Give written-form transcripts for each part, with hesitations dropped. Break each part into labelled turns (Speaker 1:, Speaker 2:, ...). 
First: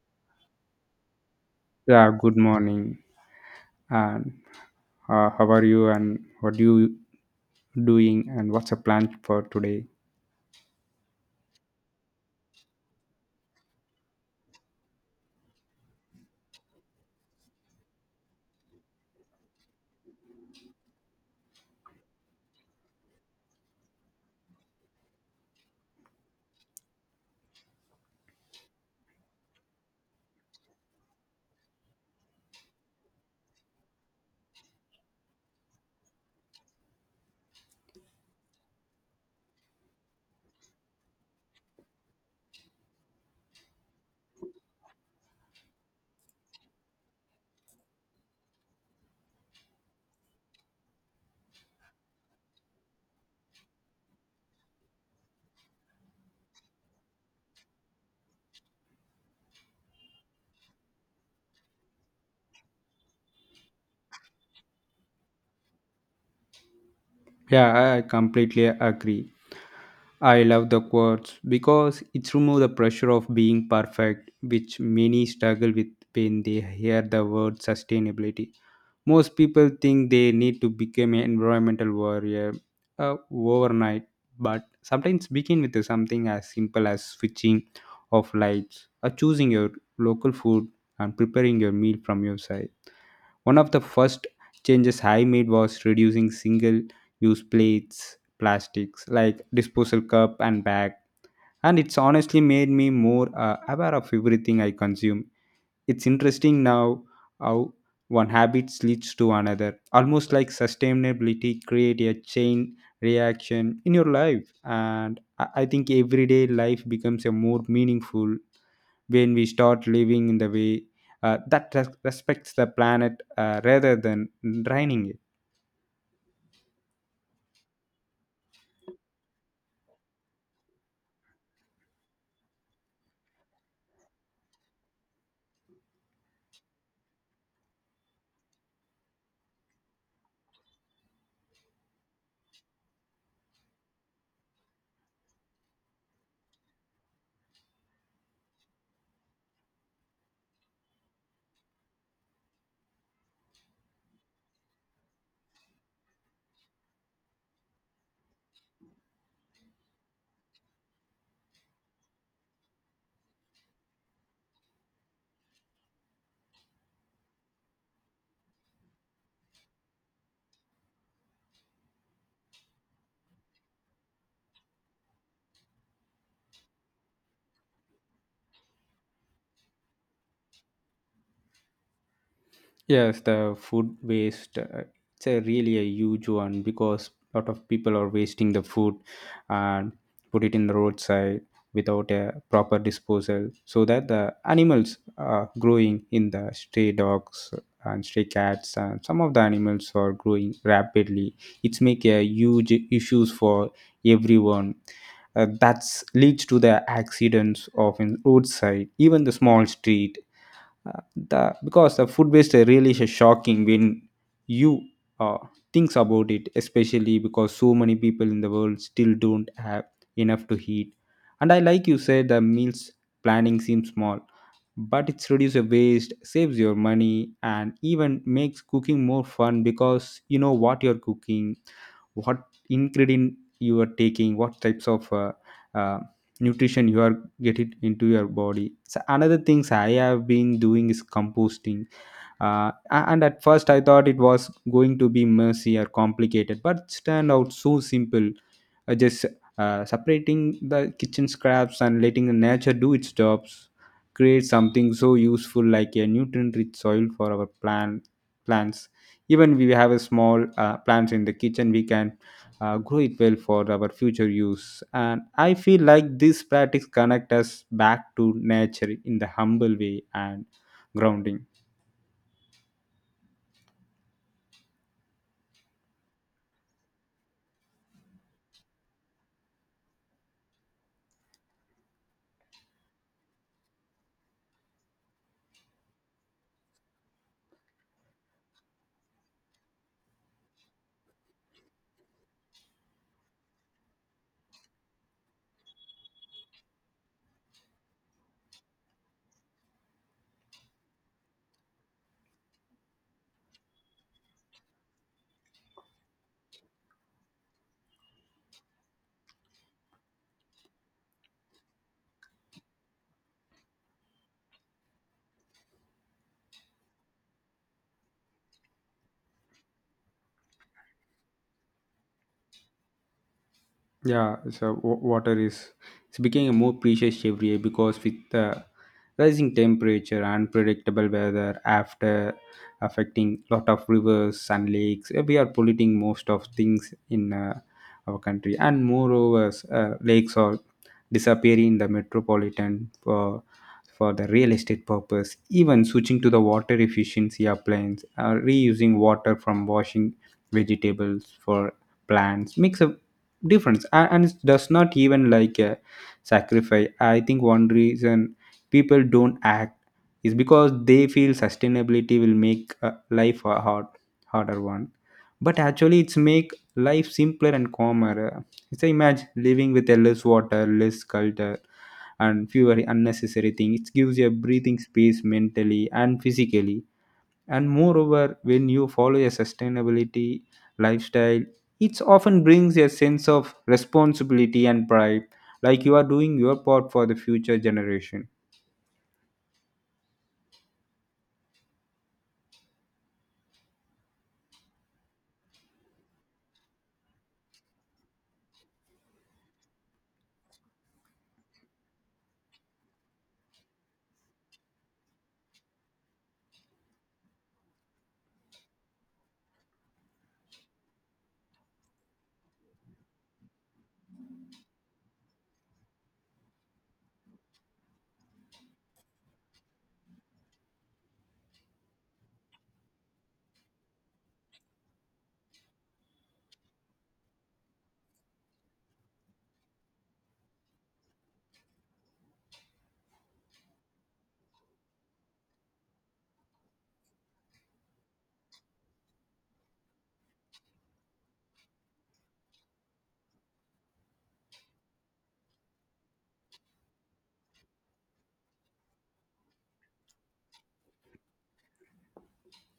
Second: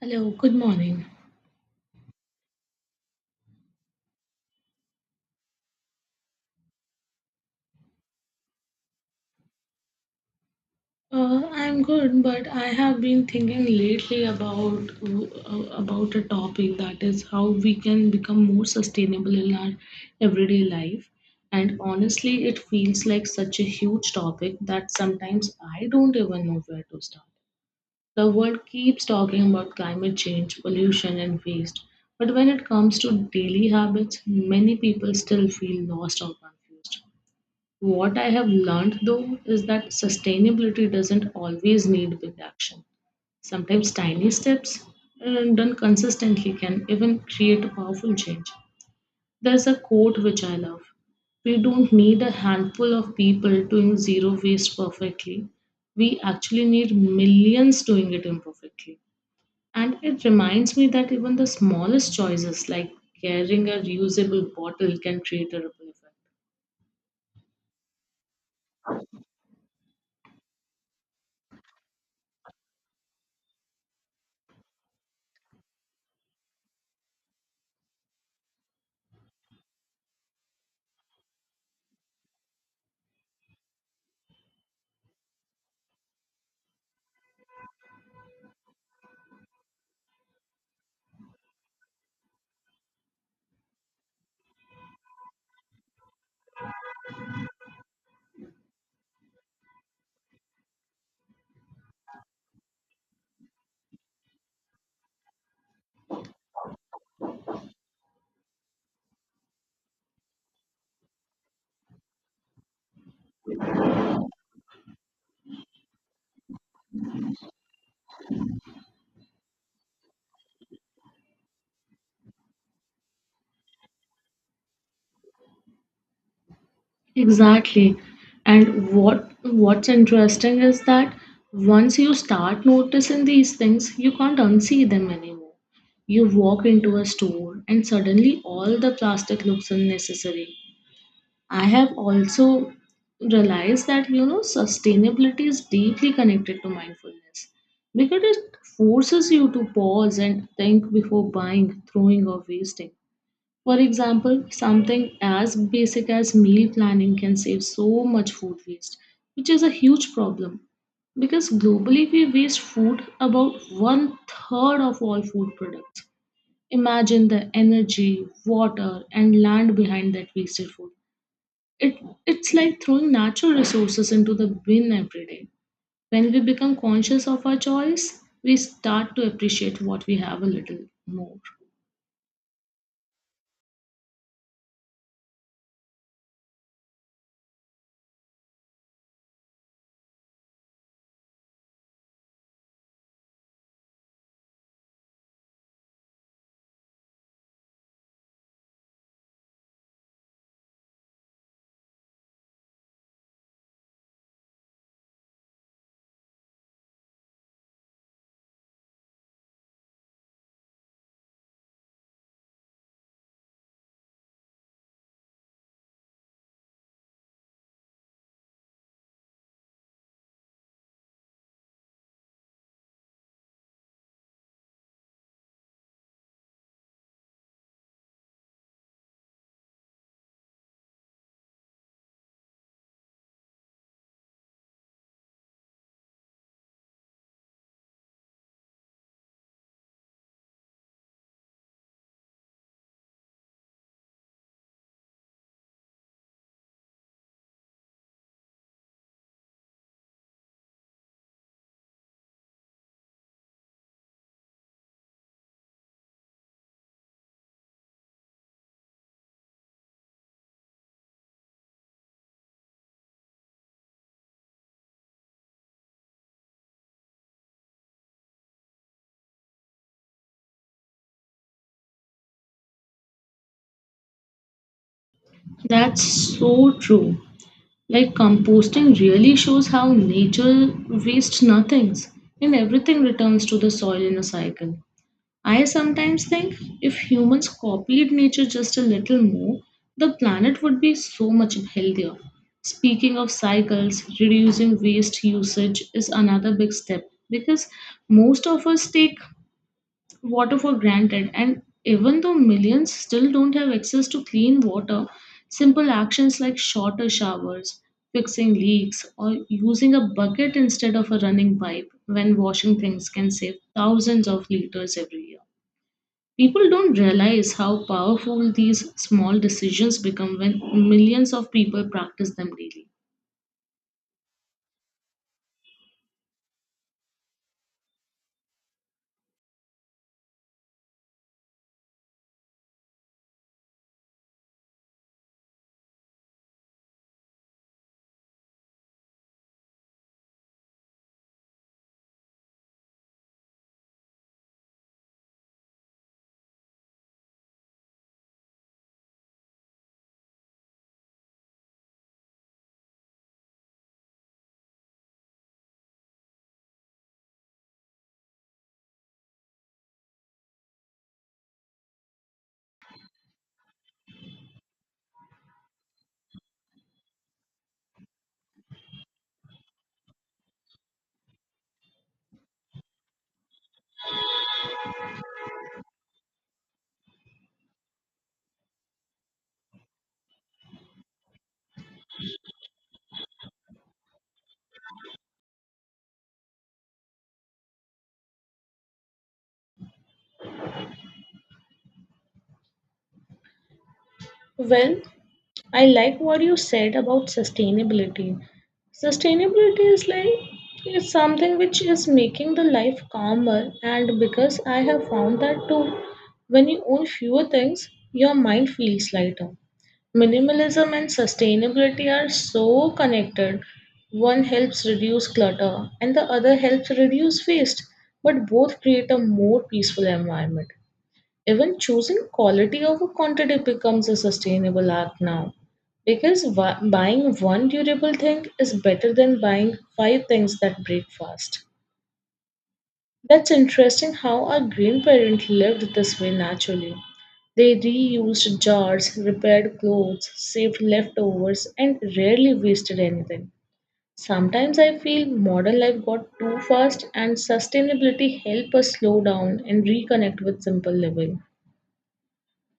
Speaker 1: Hello, good morning.
Speaker 2: Yeah, good morning. And How are you? And what are you doing? And what's the plan for today?
Speaker 1: I'm good, but I have been thinking lately about a topic that is how we can become more sustainable in our everyday life. And honestly, it feels like such a huge topic that sometimes I don't even know where to start. The world keeps talking about climate change, pollution, and waste, but when it comes to daily habits, many people still feel lost or confused. What I have learned though is that sustainability doesn't always need big action. Sometimes tiny steps and done consistently can even create a powerful change. There's a quote which I love. We don't need a handful of people doing zero waste perfectly. We actually need millions doing it imperfectly. And it reminds me that even the smallest choices, like carrying a reusable bottle, can create a ripple effect.
Speaker 2: Yeah, I completely agree. I love the quotes because it's remove the pressure of being perfect, which many struggle with when they hear the word sustainability. Most people think they need to become an environmental warrior overnight, but sometimes begin with something as simple as switching off lights or choosing your local food and preparing your meal from your side. One of the first changes I made was reducing single use plates, plastics like disposal cup and bag, and it's honestly made me more aware of everything I consume. It's interesting now how one habit leads to another, almost like sustainability create a chain reaction in your life. And I think everyday life becomes a more meaningful when we start living in the way that respects the planet, rather than draining it.
Speaker 1: Exactly. And what's interesting is that once you start noticing these things, you can't unsee them anymore. You walk into a store and suddenly all the plastic looks unnecessary. I have also realized that sustainability is deeply connected to mindfulness because it forces you to pause and think before buying, throwing or wasting. For example, something as basic as meal planning can save so much food waste, which is a huge problem because globally we waste food about one third of all food products. Imagine the energy, water, and land behind that wasted food. It, it's like throwing natural resources into the bin every day. When we become conscious of our choice, we start to appreciate what we have a little more.
Speaker 2: Yes, the food waste, it's a really a huge one because a lot of people are wasting the food and put it in the roadside without a proper disposal so that the animals are growing in the stray dogs and stray cats, and some of the animals are growing rapidly. It's make a huge issues for everyone. That's leads to the accidents of in roadside, even the small street, the because the food waste are really is shocking when you uh, thinks about it, especially because so many people in the world still don't have enough to eat. And I like you said the meals planning seems small, but it's reduce the waste, saves your money, and even makes cooking more fun because you know what you're cooking, what ingredient you are taking, what types of uh, nutrition you are getting into your body. So another things I have been doing is composting. And at first I thought it was going to be messy or complicated, but turned out so simple. Just separating the kitchen scraps and letting the nature do its jobs create something so useful like a nutrient rich soil for our plants. Even we have a small plants in the kitchen, we can grow it well for our future use, and I feel like this practice connect us back to nature in the humble way and grounding.
Speaker 1: That's so true. Like composting really shows how nature wastes nothing and everything returns to the soil in a cycle. I sometimes think if humans copied nature just a little more, the planet would be so much healthier. Speaking of cycles, reducing waste usage is another big step because most of us take water for granted and even though millions still don't have access to clean water, simple actions like shorter showers, fixing leaks or using a bucket instead of a running pipe when washing things can save thousands of liters every year. People don't realize how powerful these small decisions become when millions of people practice them daily.
Speaker 2: Yeah, so water is it's becoming more precious every year because with the rising temperature, unpredictable weather, after affecting lot of rivers and lakes, we are polluting most of things in our country. And moreover, lakes are disappearing in the metropolitan for the real estate purpose. Even switching to the water efficiency appliance, reusing water from washing vegetables for plants makes a difference, and it does not even like a sacrifice. I think one reason people don't act is because they feel sustainability will make life a harder one, but actually it's make life simpler and calmer. It's a imagine living with a less water, less culture, and fewer unnecessary things. It gives you a breathing space mentally and physically, and moreover when you follow a sustainability lifestyle, it often brings a sense of responsibility and pride, like you are doing your part for the future generation.
Speaker 1: Well, I like what you said about sustainability. Sustainability is like is something which is making the life calmer, and because I have found that too, when you own fewer things your mind feels lighter. Minimalism and sustainability are so connected. One helps reduce clutter and the other helps reduce waste, but both create a more peaceful environment. Even choosing quality over quantity becomes a sustainable act now because buying one durable thing is better than buying five things that break fast. That's interesting how our grandparents lived this way naturally. They reused jars, repaired clothes, saved leftovers, and rarely wasted anything. Sometimes I feel modern life got too fast, and sustainability help us slow down and reconnect with simple living.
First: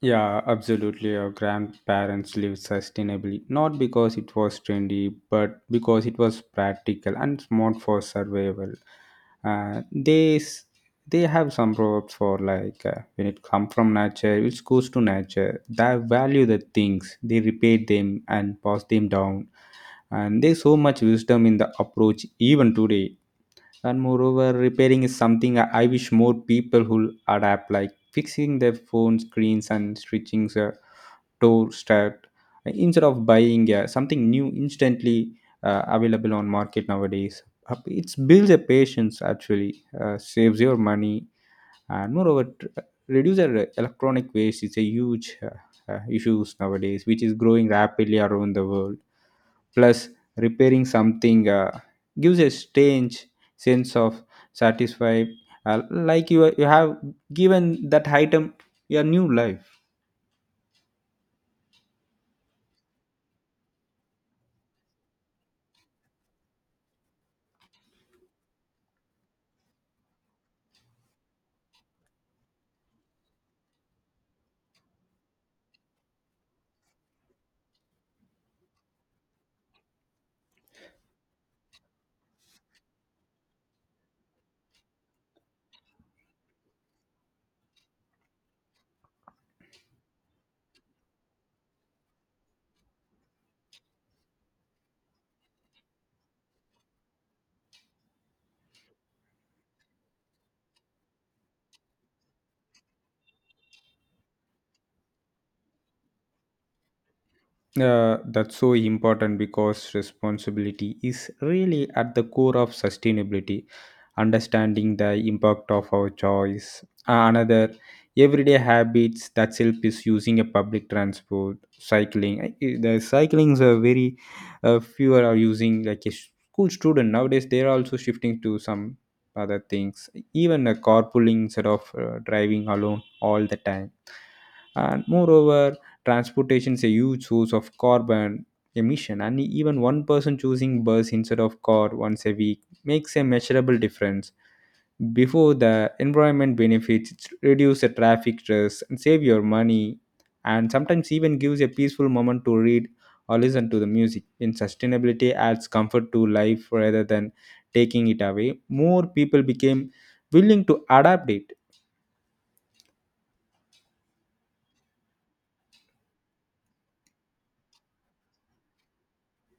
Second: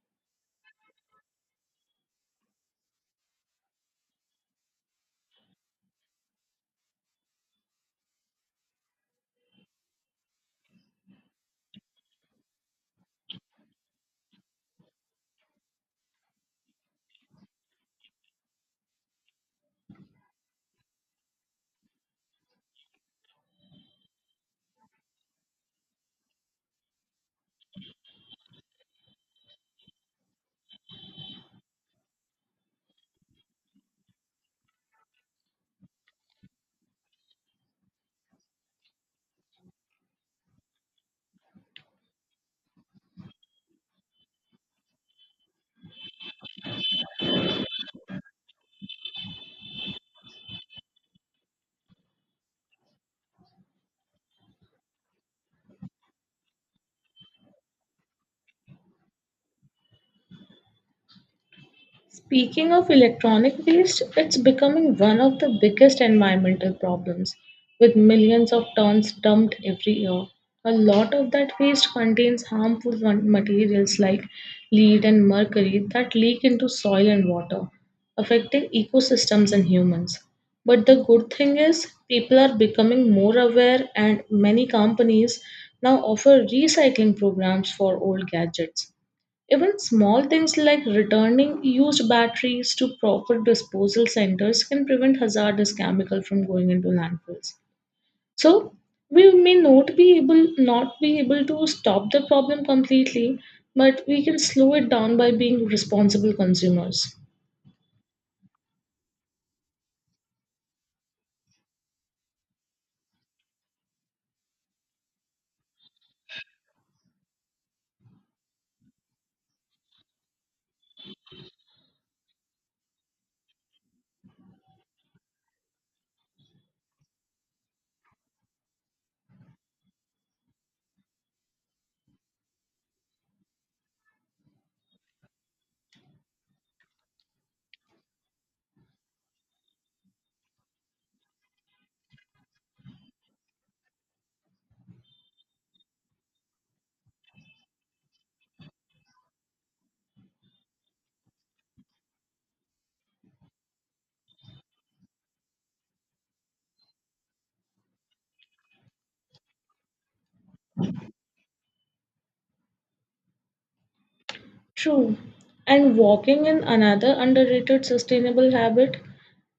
Speaker 2: Yeah, absolutely. Our grandparents lived sustainably, not because it was trendy, but because it was practical and smart for survival. Uh, they s- they have some proverbs for like when it comes from nature, it goes to nature. They value the things, they repair them and pass them down, and there's so much wisdom in the approach even today. And moreover, repairing is something I wish more people who adapt, like fixing their phone screens and stitching a door stat instead of buying something new instantly available on market nowadays. It's builds a patience actually, saves your money, and moreover reduce the electronic waste is a huge issues nowadays which is growing rapidly around the world. Plus, repairing something gives a strange sense of satisfied, like you have given that item a new life.
Speaker 1: Speaking of electronic waste, it's becoming one of the biggest environmental problems. With millions of tons dumped every year, a lot of that waste contains materials like lead and mercury that leak into soil and water, affecting ecosystems and humans. But the good thing is, people are becoming more aware, and many companies now offer recycling programs for old gadgets. Even small things like returning used batteries to proper disposal centers can prevent hazardous chemical from going into landfills. So we may not be able to stop the problem completely, but we can slow it down by being responsible consumers.
Speaker 2: That's so important because responsibility is really at the core of sustainability, understanding the impact of our choice. Another everyday habits that help is using a public transport, cycling. The cyclings are very fewer are using like a school student nowadays. They are also shifting to some other things, even a carpooling instead of driving alone all the time. And moreover, transportation is a huge source of carbon emission, and even one person choosing bus instead of car once a week makes a measurable difference. Before the environment benefits, it's reduce the traffic stress and save your money, and sometimes even gives a peaceful moment to read or listen to the music. In sustainability, adds comfort to life rather than taking it away. More people became willing to adapt it.
Speaker 1: True. And walking in another underrated sustainable habit.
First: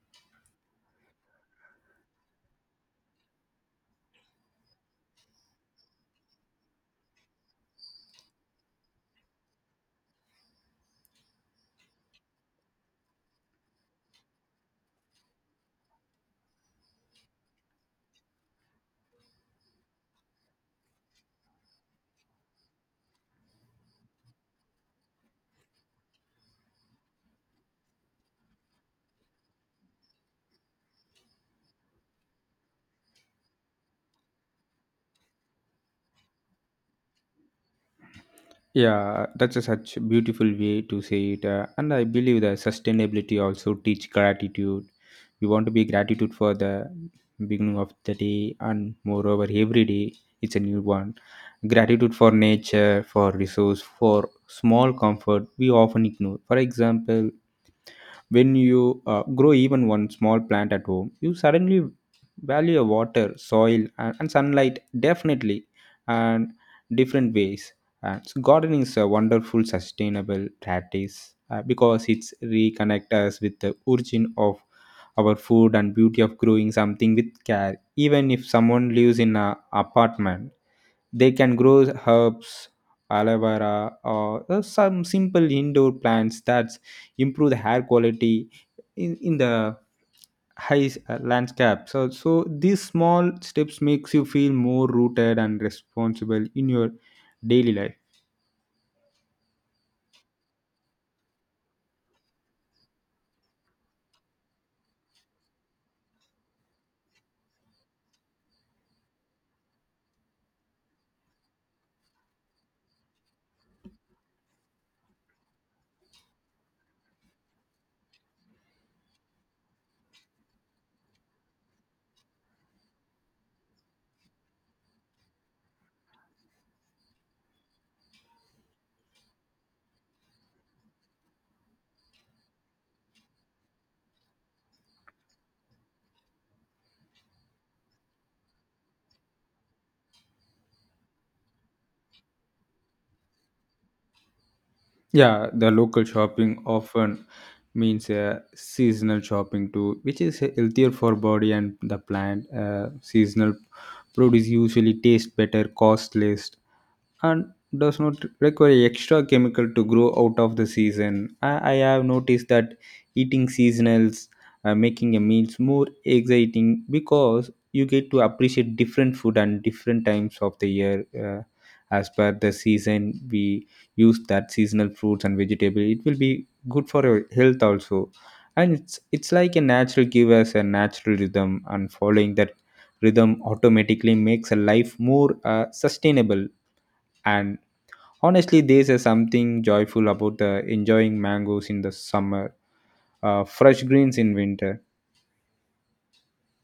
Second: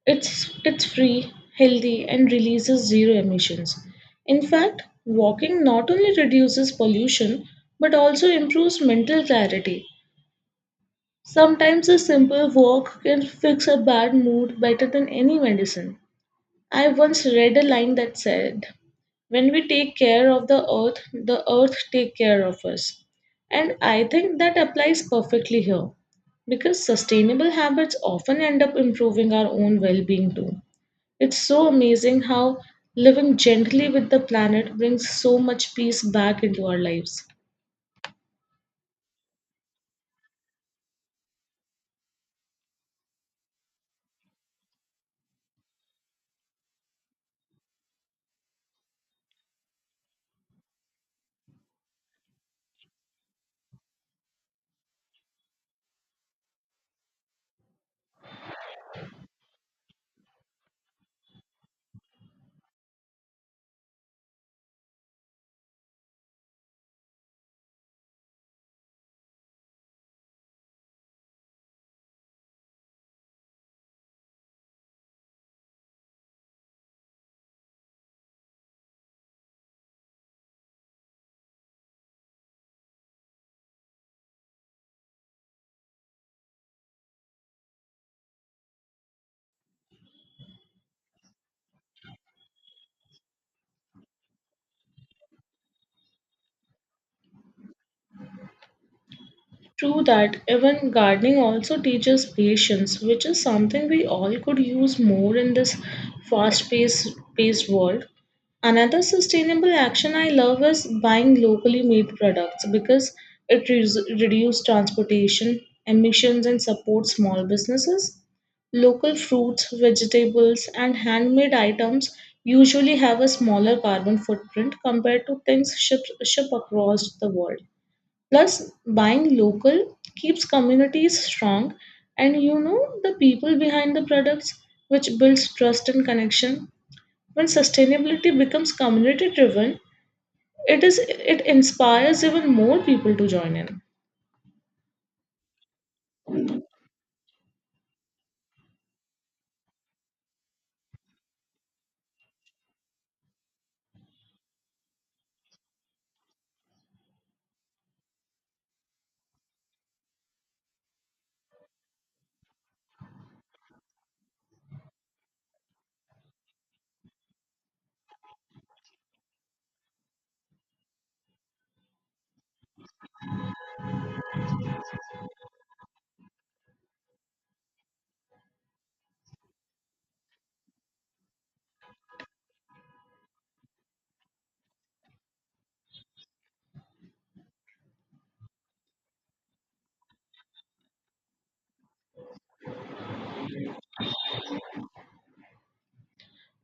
Speaker 1: It's free, healthy, and releases zero emissions. In fact, walking not only reduces pollution but also improves mental clarity. Sometimes a simple walk can fix a bad mood better than any medicine. I once read a line that said, "When we take care of the earth take care of us." And I think that applies perfectly here because sustainable habits often end up improving our own well-being too. It's so amazing how living gently with the planet brings so much peace back into our lives.
Speaker 2: Yeah, that's a such beautiful way to say it. And I believe that sustainability also teach gratitude. We want to be gratitude for the beginning of the day, and moreover every day it's a new one. Gratitude for nature, for resource, for small comfort we often ignore. For example, when you grow even one small plant at home, you suddenly value your water, soil, and sunlight, definitely, and different ways. And so gardening is a wonderful sustainable practice because it's reconnect us with the origin of our food and beauty of growing something with care. Even if someone lives in an apartment, they can grow herbs, aloe vera, or some simple indoor plants that improve the hair quality in the high landscape. So these small steps makes you feel more rooted and responsible in your daily life.
Speaker 1: True that even gardening also teaches patience, which is something we all could use more in this fast paced world. Another sustainable action I love is buying locally made products because it reduces transportation, emissions, and supports small businesses. Local fruits, vegetables, and handmade items usually have a smaller carbon footprint compared to things shipped ship across the world. Plus, buying local keeps communities strong, and you know the people behind the products, which builds trust and connection. When sustainability becomes community driven, it inspires even more people to join in.
Speaker 2: Yeah, the local shopping often means seasonal shopping too, which is healthier for body and the plant. Seasonal produce usually taste better, cost less, and does not require extra chemical to grow out of the season. I have noticed that eating seasonals, making a meals more exciting because you get to appreciate different food and different times of the year. As per the season, we use that seasonal fruits and vegetable. It will be good for your health also, and it's like a natural give us a natural rhythm, and following that rhythm automatically makes a life more sustainable. And honestly, there's a something joyful about enjoying mangoes in the summer, fresh greens in winter.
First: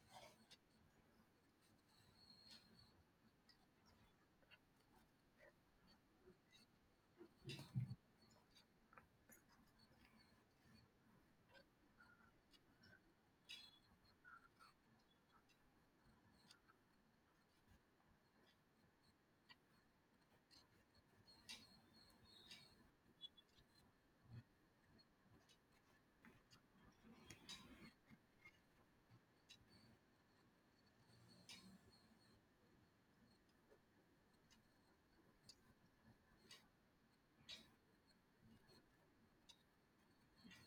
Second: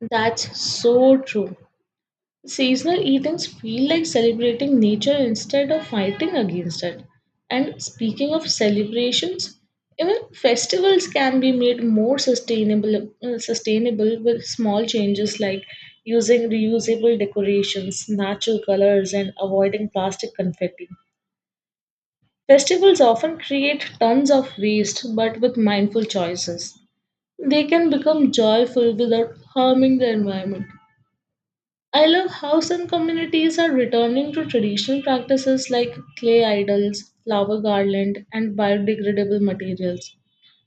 Speaker 1: That's so true. Seasonal eatings feel like celebrating nature instead of fighting against it. And speaking of celebrations, even festivals can be made more sustainable with small changes like using reusable decorations, natural colors and avoiding plastic confetti. Festivals often create tons of waste but with mindful choices. They can become joyful without harming the environment. I love how some communities are returning to traditional practices like clay idols, flower garland, and biodegradable materials.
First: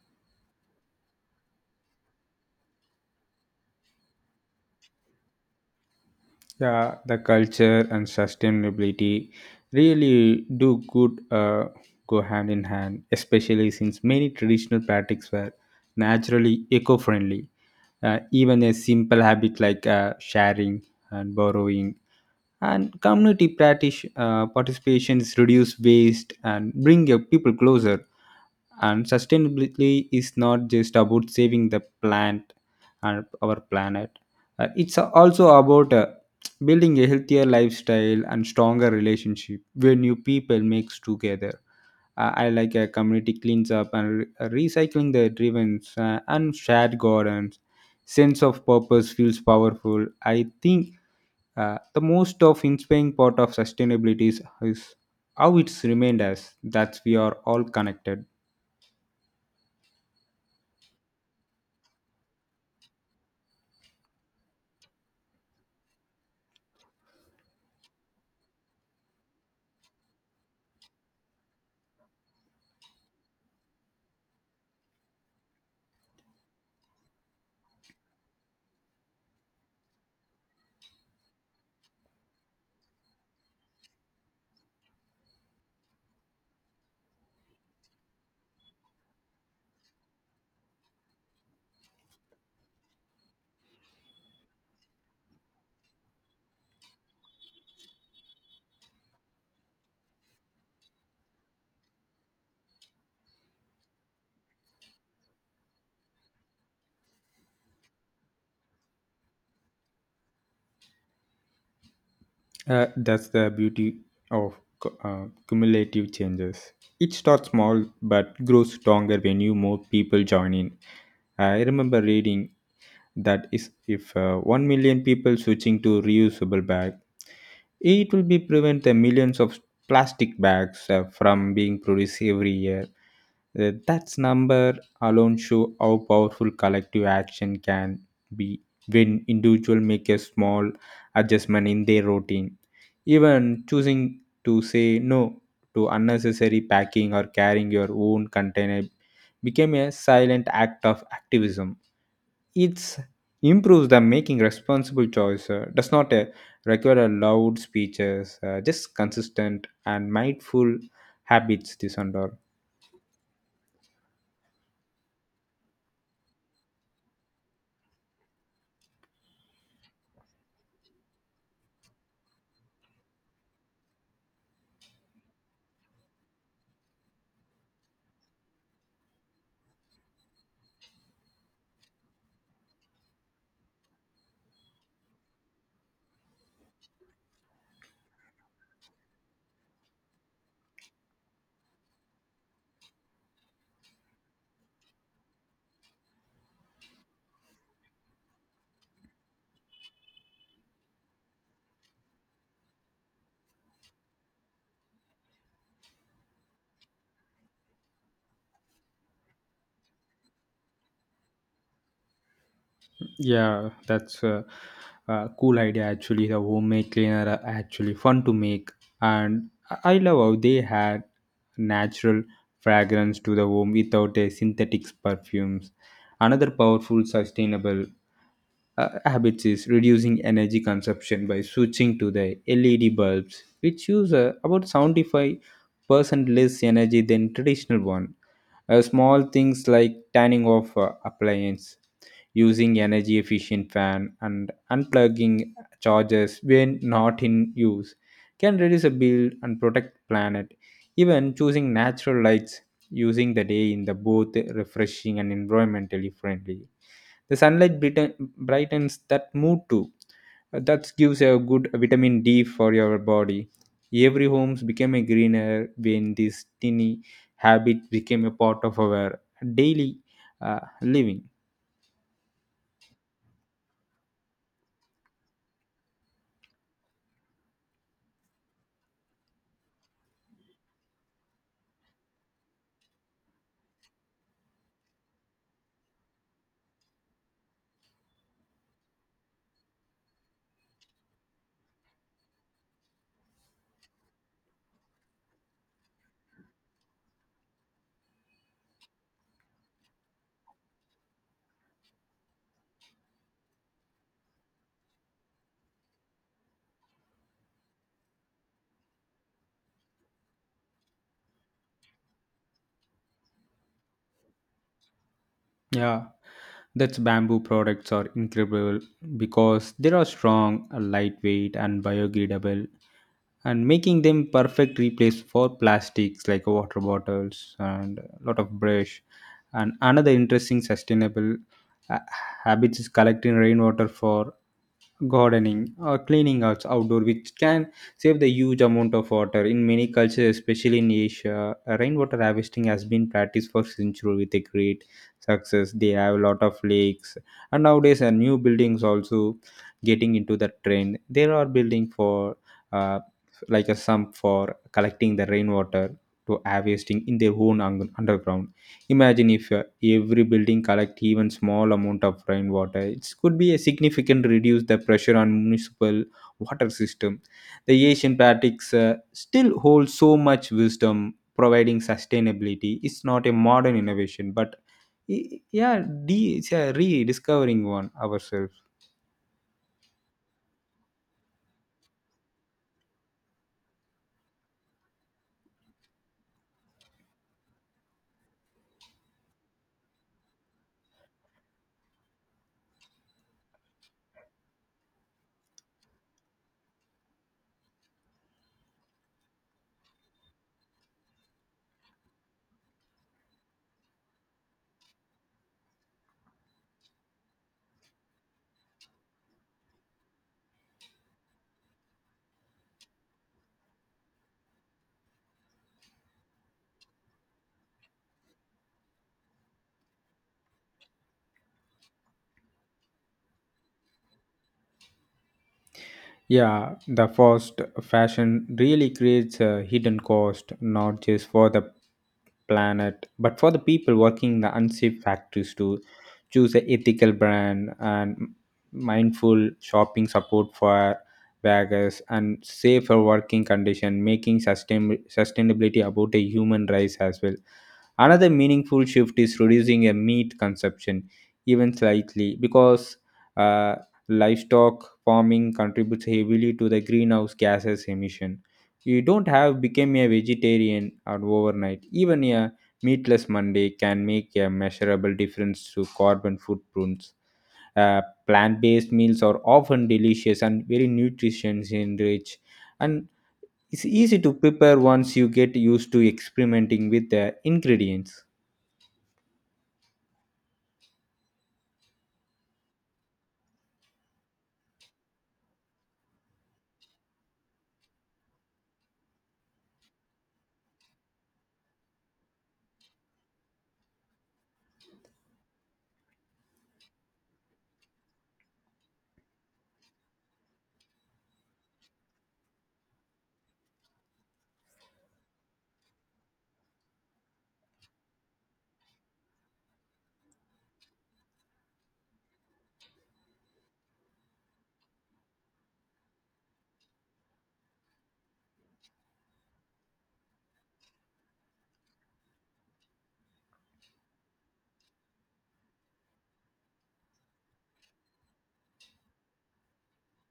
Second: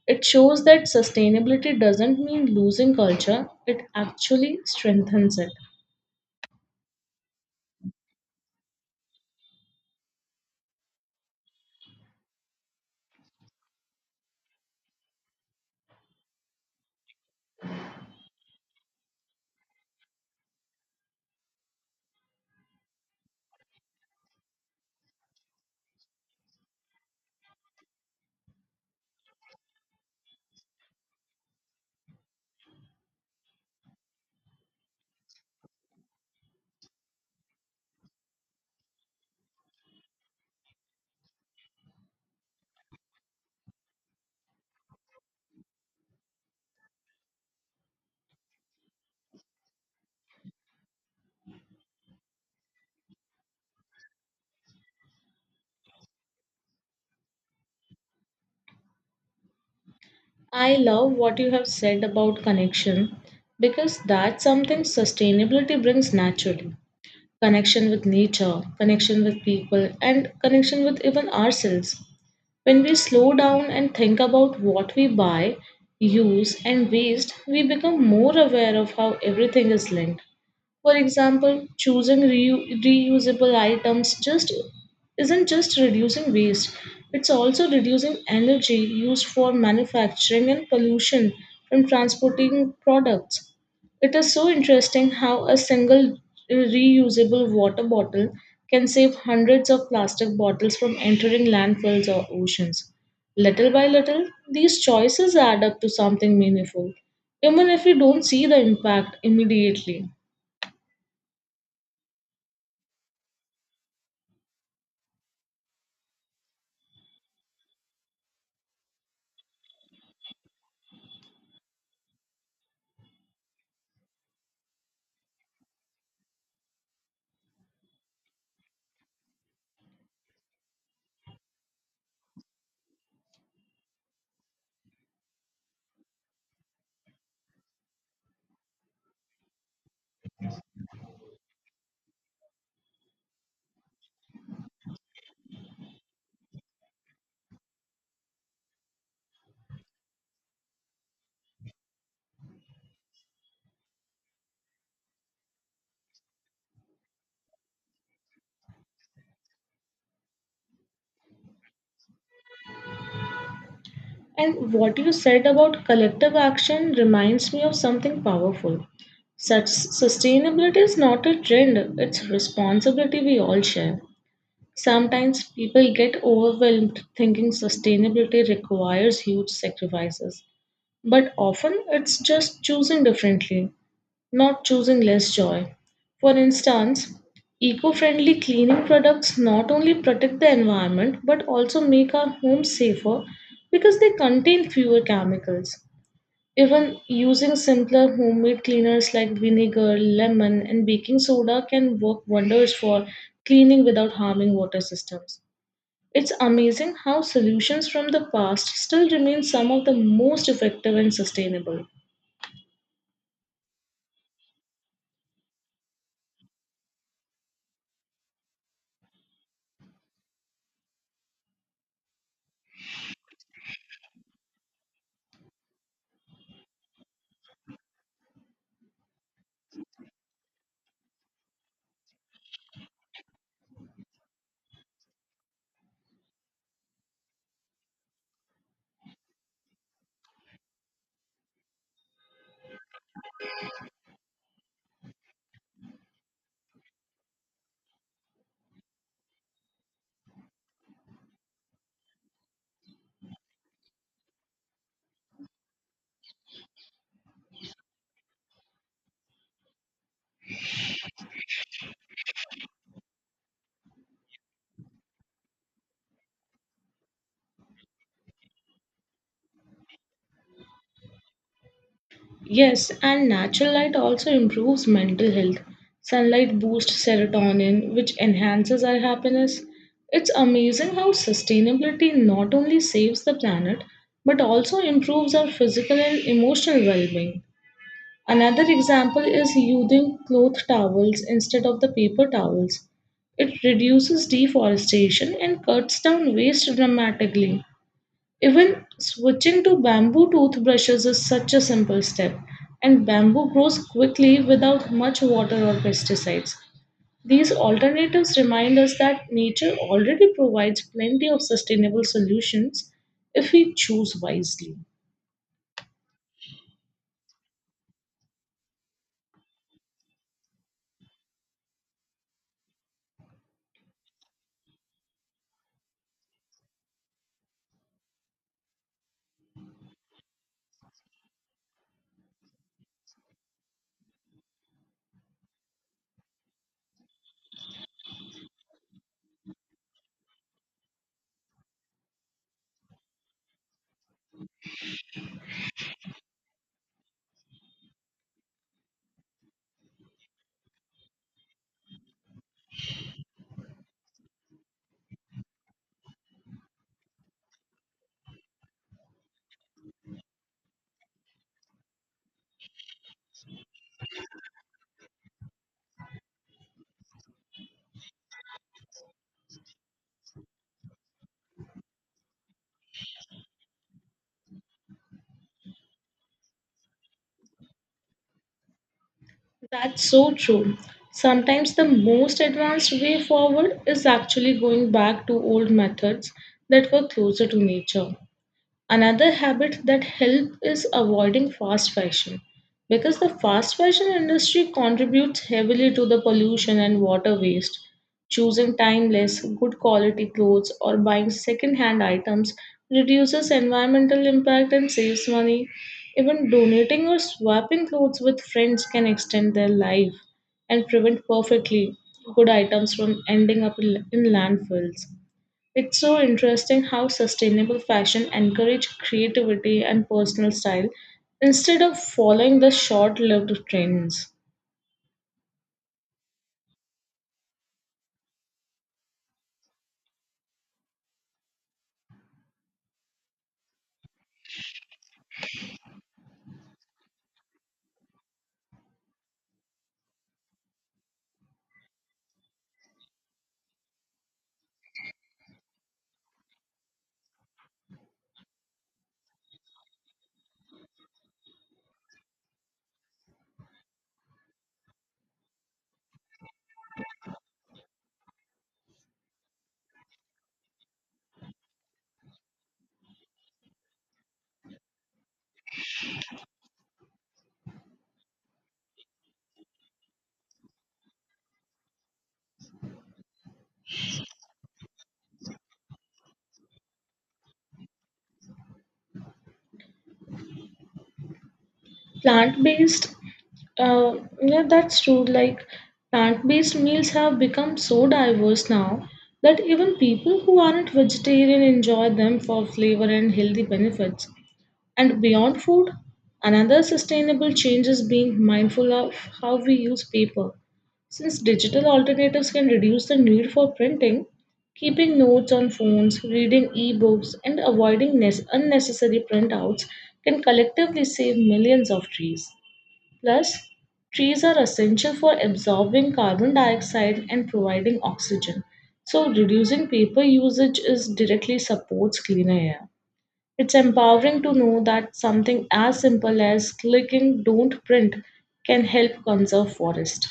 Speaker 1: It shows that sustainability doesn't mean losing culture, it actually strengthens it.
Speaker 2: Yeah, the culture and sustainability really do good go hand in hand, especially since many traditional practices were naturally eco-friendly. Even a simple habit like sharing and borrowing and community practice participations reduce waste and bring your people closer, and sustainability is not just about saving the plant and our planet. It's also about building a healthier lifestyle and stronger relationship when you people mix together. I like a community cleans up and recycling the drivens and shared gardens sense of purpose feels powerful. I think the most of inspiring part of sustainability is how it's remained us that we are all connected.
Speaker 1: I love what you have said about connection because that's something sustainability brings naturally: connection with nature, connection with people, and connection with even ourselves. When we slow down and think about what we buy, use, and waste, we become more aware of how everything is linked. For example, choosing reusable items just isn't just reducing waste, it's also reducing energy used for manufacturing and pollution from transporting products. It is so interesting how a single reusable water bottle can save hundreds of plastic bottles from entering landfills or oceans. Little by little, these choices add up to something meaningful, even if we don't see the impact immediately.
Speaker 2: That's the beauty of cumulative changes. It starts small but grows stronger when you more people join in. I remember reading that is if 1 million people switching to reusable bag, it will be prevent the millions of plastic bags from being produced every year. That's number alone show how powerful collective action can be when individual make a small adjustment in their routine. Even choosing to say no to unnecessary packing or carrying your own container became a silent act of activism. It's improves the making responsible choice does not require a loud speeches, just consistent and mindful habits. This under.
Speaker 1: And what you said about collective action reminds me of something powerful. Such sustainability is not a trend, it's responsibility we all share. Sometimes people get overwhelmed thinking sustainability requires huge sacrifices, but often it's just choosing differently, not choosing less joy. For instance, eco friendly cleaning products not only protect the environment but also make our homes safer because they contain fewer chemicals. Even using simpler homemade cleaners like vinegar, lemon, and baking soda can work wonders for cleaning without harming water systems. It's amazing how solutions from the past still remain some of the most effective and sustainable.
Speaker 2: Yeah, that's a cool idea actually. The homemade cleaner are actually fun to make, and I love how they had natural fragrance to the home without a synthetic perfumes. Another powerful sustainable habits is reducing energy consumption by switching to the LED bulbs, which use about 75% less energy than traditional one. Small things like turning off appliance, using energy efficient fan and unplugging chargers when not in use, can reduce a bill and protect planet. Even choosing natural lights, using the day in the both refreshing and environmentally friendly, the sunlight brightens that mood too. That gives a good vitamin d for your body. Every homes became a greener when this tiny habit became a part of our daily uh, living.
Speaker 1: Yes, and natural light also improves mental health. Sunlight boosts serotonin, which enhances our happiness. It's amazing how sustainability not only saves the planet but also improves our physical and emotional well being. Another example is using cloth towels instead of the paper towels. It reduces deforestation and cuts down waste dramatically. Even switching to bamboo toothbrushes is such a simple step, and bamboo grows quickly without much water or pesticides. These alternatives remind us that nature already provides plenty of sustainable solutions if we choose wisely.
Speaker 2: Yeah, that's bamboo products are incredible because they are strong, lightweight, and biodegradable, and making them perfect replace for plastics like water bottles and a lot of brush. And another interesting sustainable uh, habits is collecting rainwater for gardening or cleaning arts outdoor which can save the huge amount of water in many cultures, especially in asia. Rainwater harvesting has been practiced for centuries with a great success. They have a lot of lakes, and nowadays new buildings also getting into the trend. There are building for uh, like a sump for collecting the rainwater to harvesting in their own underground. Imagine if every building collect even small amount of rainwater. It could be a significant reduce the pressure on municipal water system. The Asian practice still holds so much wisdom, providing sustainability. It's not a modern innovation, but yeah, it's a rediscovering one ourselves.
Speaker 1: That's so true. Sometimes the most advanced way forward is actually going back to old methods that were closer to nature. Another habit that helps is avoiding fast fashion because the fast fashion industry contributes heavily to the pollution and water waste. Choosing timeless, good quality clothes or buying second hand items reduces environmental impact and saves money. Even donating or swapping clothes with friends can extend their life and prevent perfectly good items from ending up in landfills. It's so interesting how sustainable fashion encourages creativity and personal style instead of following the short-lived trends.
Speaker 2: Yeah, the fast fashion really creates a hidden cost, not just for the planet, but for the people working in the unsafe factories to choose an ethical brand and mindful shopping support for beggars and safer working condition, making sustainability about a human rights as well. Another meaningful shift is reducing a meat consumption, even slightly, because uh, livestock farming contributes heavily to the greenhouse gases emission. You don't have become a vegetarian or overnight. Even a meatless Monday can make a measurable difference to carbon footprints. Uh, Plant-based meals are often delicious and very nutrition rich, and it's easy to prepare once you get used to experimenting with the ingredients.
Speaker 1: Plant-based, uh, yeah, that's true. Like plant-based meals have become so diverse now that even people who aren't vegetarian enjoy them for flavor and healthy benefits. And beyond food, another sustainable change is being mindful of how we use paper. Since digital alternatives can reduce the need for printing, keeping notes on phones, reading e-books, and avoiding unnecessary printouts can collectively save millions of trees. Plus, trees are essential for absorbing carbon dioxide and providing oxygen. So, reducing paper usage is directly supports cleaner air. It's empowering to know that something as simple as clicking don't print can help conserve forest.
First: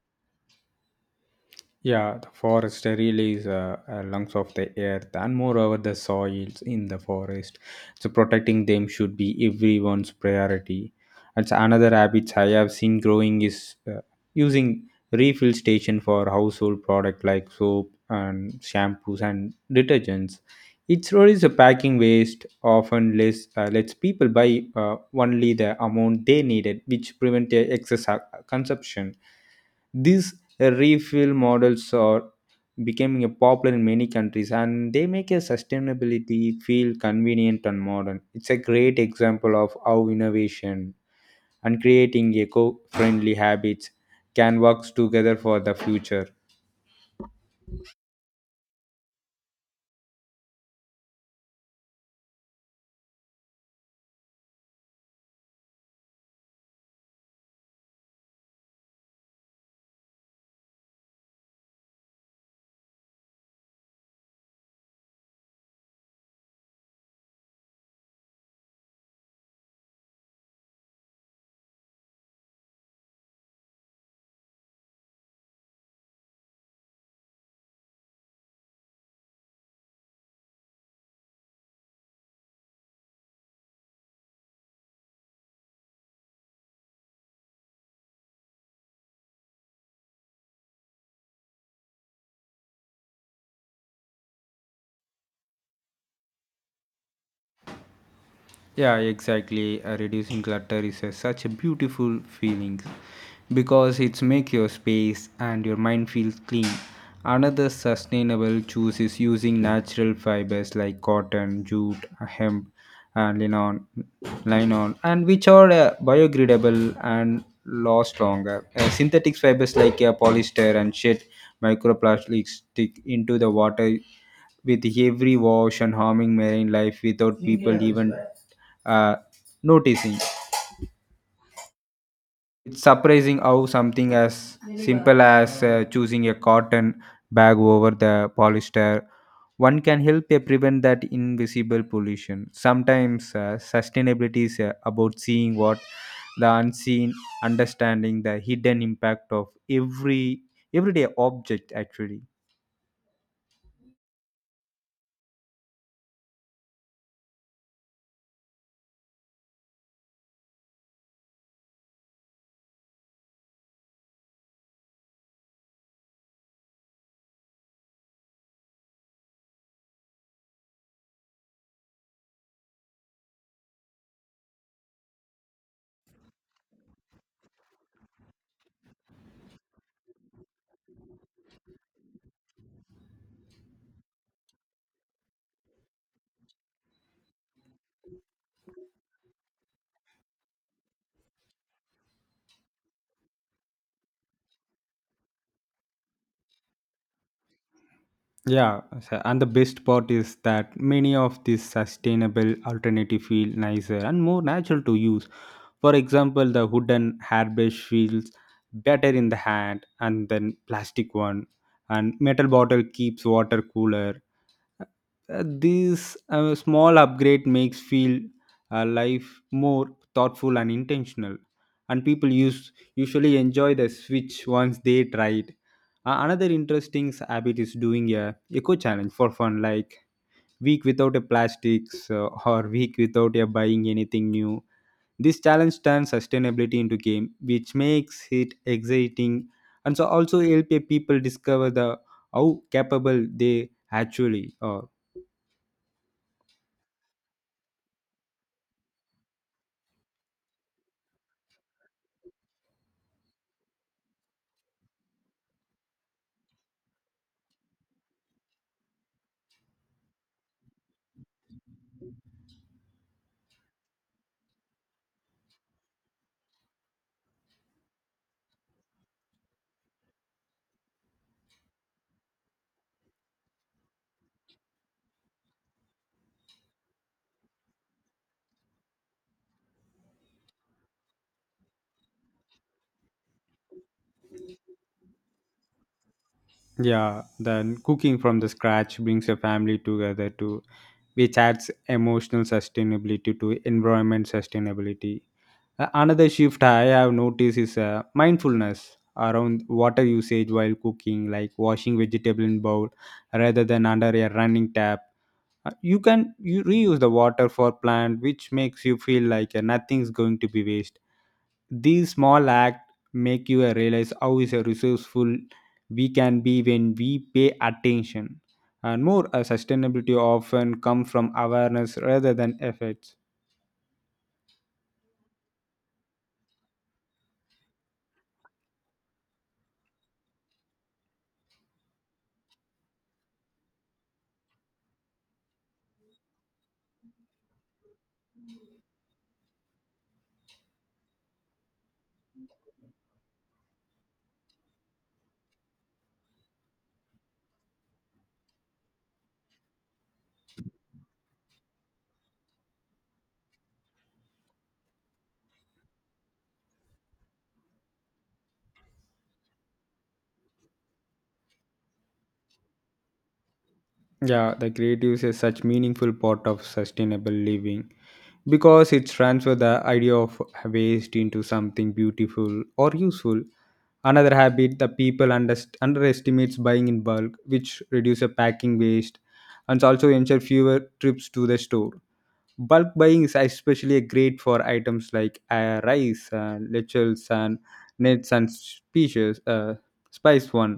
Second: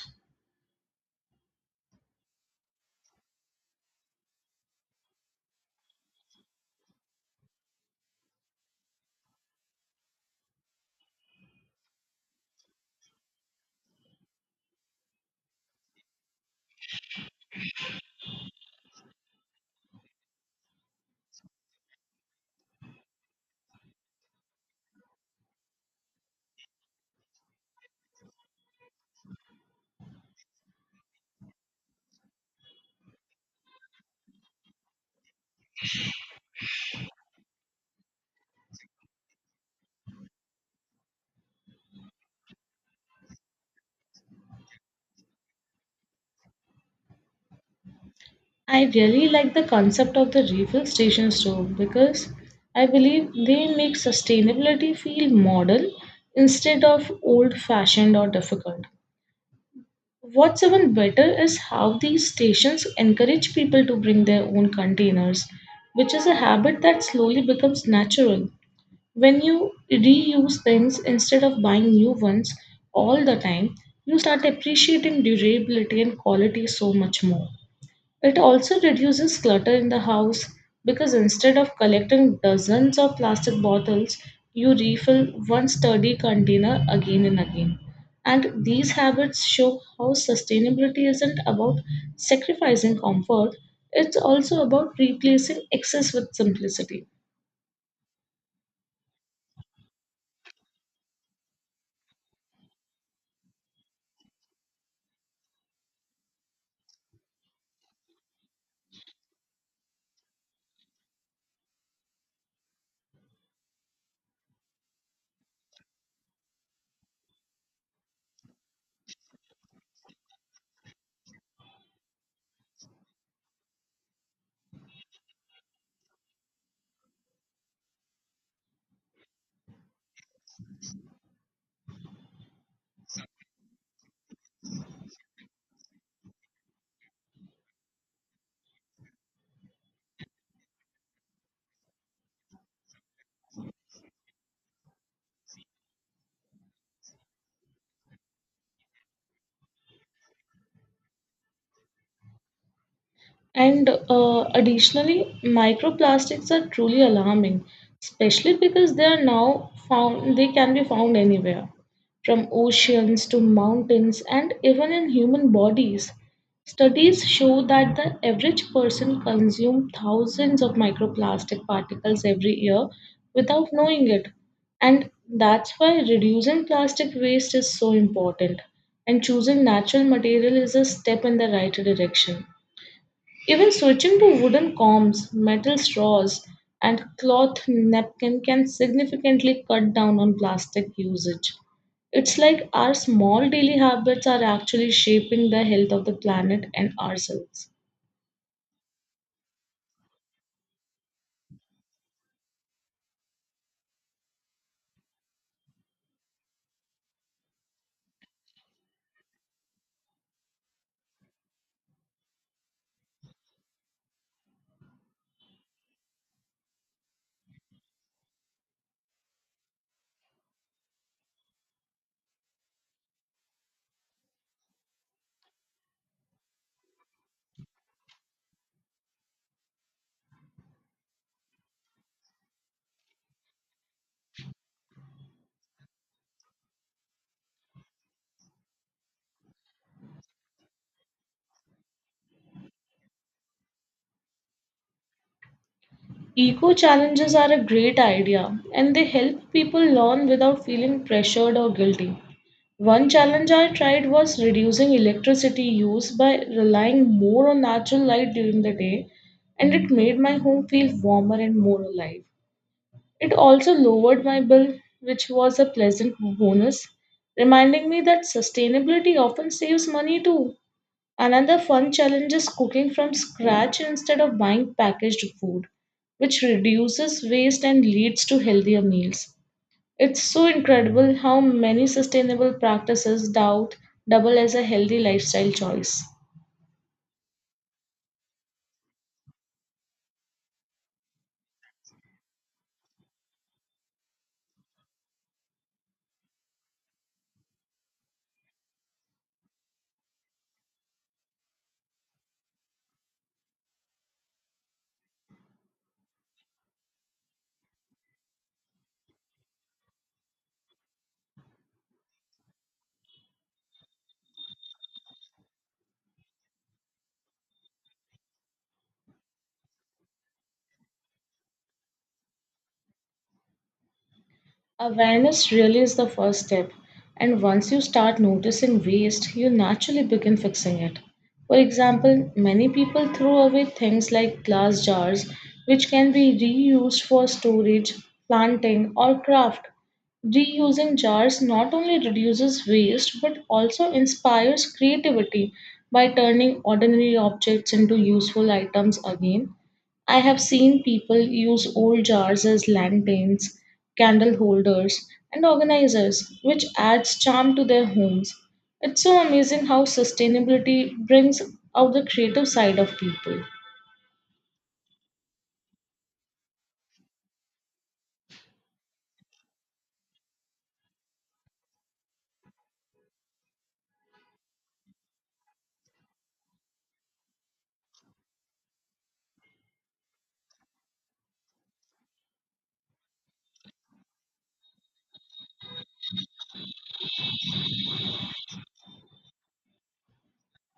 Speaker 2: Yeah, the forest release lungs of the earth, and moreover, the soils in the forest. So, protecting them should be everyone's priority. That's another habit I have seen growing is using refill station for household product like soap and shampoos and detergents. It reduces the packing waste. Often, less lets people buy only the amount they needed, which prevent their excess consumption. These refill models are becoming a popular in many countries, and they make a sustainability feel convenient and modern. It's a great example of how innovation and creating eco friendly habits can work together for the future.
Speaker 1: I really like the concept of the refill stations too because I believe they make sustainability feel modern instead of old fashioned or difficult. What's even better is how these stations encourage people to bring their own containers, which is a habit that slowly becomes natural. When you reuse things instead of buying new ones all the time, you start appreciating durability and quality so much more. It also reduces clutter in the house because instead of collecting dozens of plastic bottles, you refill one sturdy container again and again. And these habits show how sustainability isn't about sacrificing comfort, it's also about replacing excess with simplicity.
Speaker 2: Yeah, exactly. Reducing clutter is a, such a beautiful feeling because it's make your space and your mind feels clean. Another sustainable choice is using natural fibers like cotton, jute, hemp, and linen, and which are biodegradable and last longer. Synthetic fibers like polyester and shed microplastics stick into the water with every wash and harming marine life without people even uh, noticing. It's surprising how something as simple as choosing a cotton bag over the polyester one can help prevent that invisible pollution. Sometimes sustainability is about seeing what the unseen, understanding the hidden impact of everyday object actually.
Speaker 1: And additionally, microplastics are truly alarming, especially because they are now found, they can be found anywhere, from oceans to mountains and even in human bodies. Studies show that the average person consumes thousands of microplastic particles every year without knowing it. And that's why reducing plastic waste is so important, and choosing natural material is a step in the right direction. Even switching to wooden combs, metal straws, and cloth napkin can significantly cut down on plastic usage. It's like our small daily habits are actually shaping the health of the planet and ourselves.
Speaker 2: Yeah, and the best part is that many of these sustainable alternative feel nicer and more natural to use. For example, the wooden hairbrush feels better in the hand and then plastic one, and metal bottle keeps water cooler. uh, this small upgrade makes feel life more thoughtful and intentional, and people use usually enjoy the switch once they try it. Another interesting habit is doing a eco challenge for fun, like week without a plastics or week without a buying anything new. This challenge turns sustainability into game, which makes it exciting, and so also help a people discover the how capable they actually are.
Speaker 1: Eco challenges are a great idea and they help people learn without feeling pressured or guilty. One challenge I tried was reducing electricity use by relying more on natural light during the day, and it made my home feel warmer and more alive. It also lowered my bill, which was a pleasant bonus, reminding me that sustainability often saves money too. Another fun challenge is cooking from scratch instead of buying packaged food, which reduces waste and leads to healthier meals. It's so incredible how many sustainable practices doubt double as a healthy lifestyle choice.
Speaker 2: Yeah, then cooking from the scratch brings a family together too, which adds emotional sustainability to environment sustainability. Another shift I have noticed is mindfulness around water usage while cooking, like washing vegetable in bowl rather than under a running tap. You can you reuse the water for plant, which makes you feel like nothing's going to be waste. These small acts make you realize how is a resourceful we can be when we pay attention. And more sustainability often come from awareness rather than efforts.
Speaker 1: Awareness really is the first step, and once you start noticing waste, you naturally begin fixing it. For example, many people throw away things like glass jars, which can be reused for storage, planting, or craft. Reusing jars not only reduces waste but also inspires creativity by turning ordinary objects into useful items again. I have seen people use old jars as lanterns, candle holders, and organizers, which adds charm to their homes. It's so amazing how sustainability brings out the creative side of people.
Speaker 2: Yeah, the creatives is such meaningful part of sustainable living because it transfer the idea of waste into something beautiful or useful. Another habit the people underestimates buying in bulk, which reduces packing waste and also ensure fewer trips to the store. Bulk buying is especially great for items like rice, lentils, and nuts and species, spice one,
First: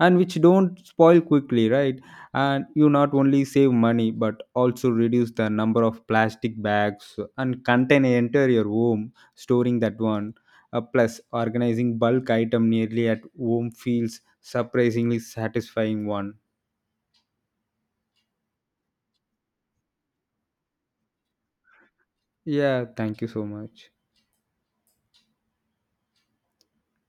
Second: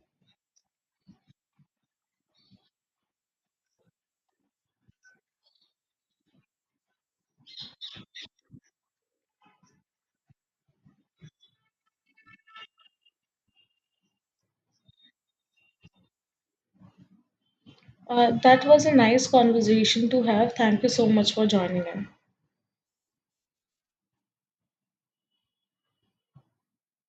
Speaker 2: and which don't spoil quickly, right? And you not only save money but also reduce the number of plastic bags and container enter your home, storing that one. Plus, organizing bulk item nearly at home feels surprisingly satisfying one.
Speaker 1: That was a nice conversation to have. Thank you so much for joining in.
Speaker 2: Yeah, thank you so much.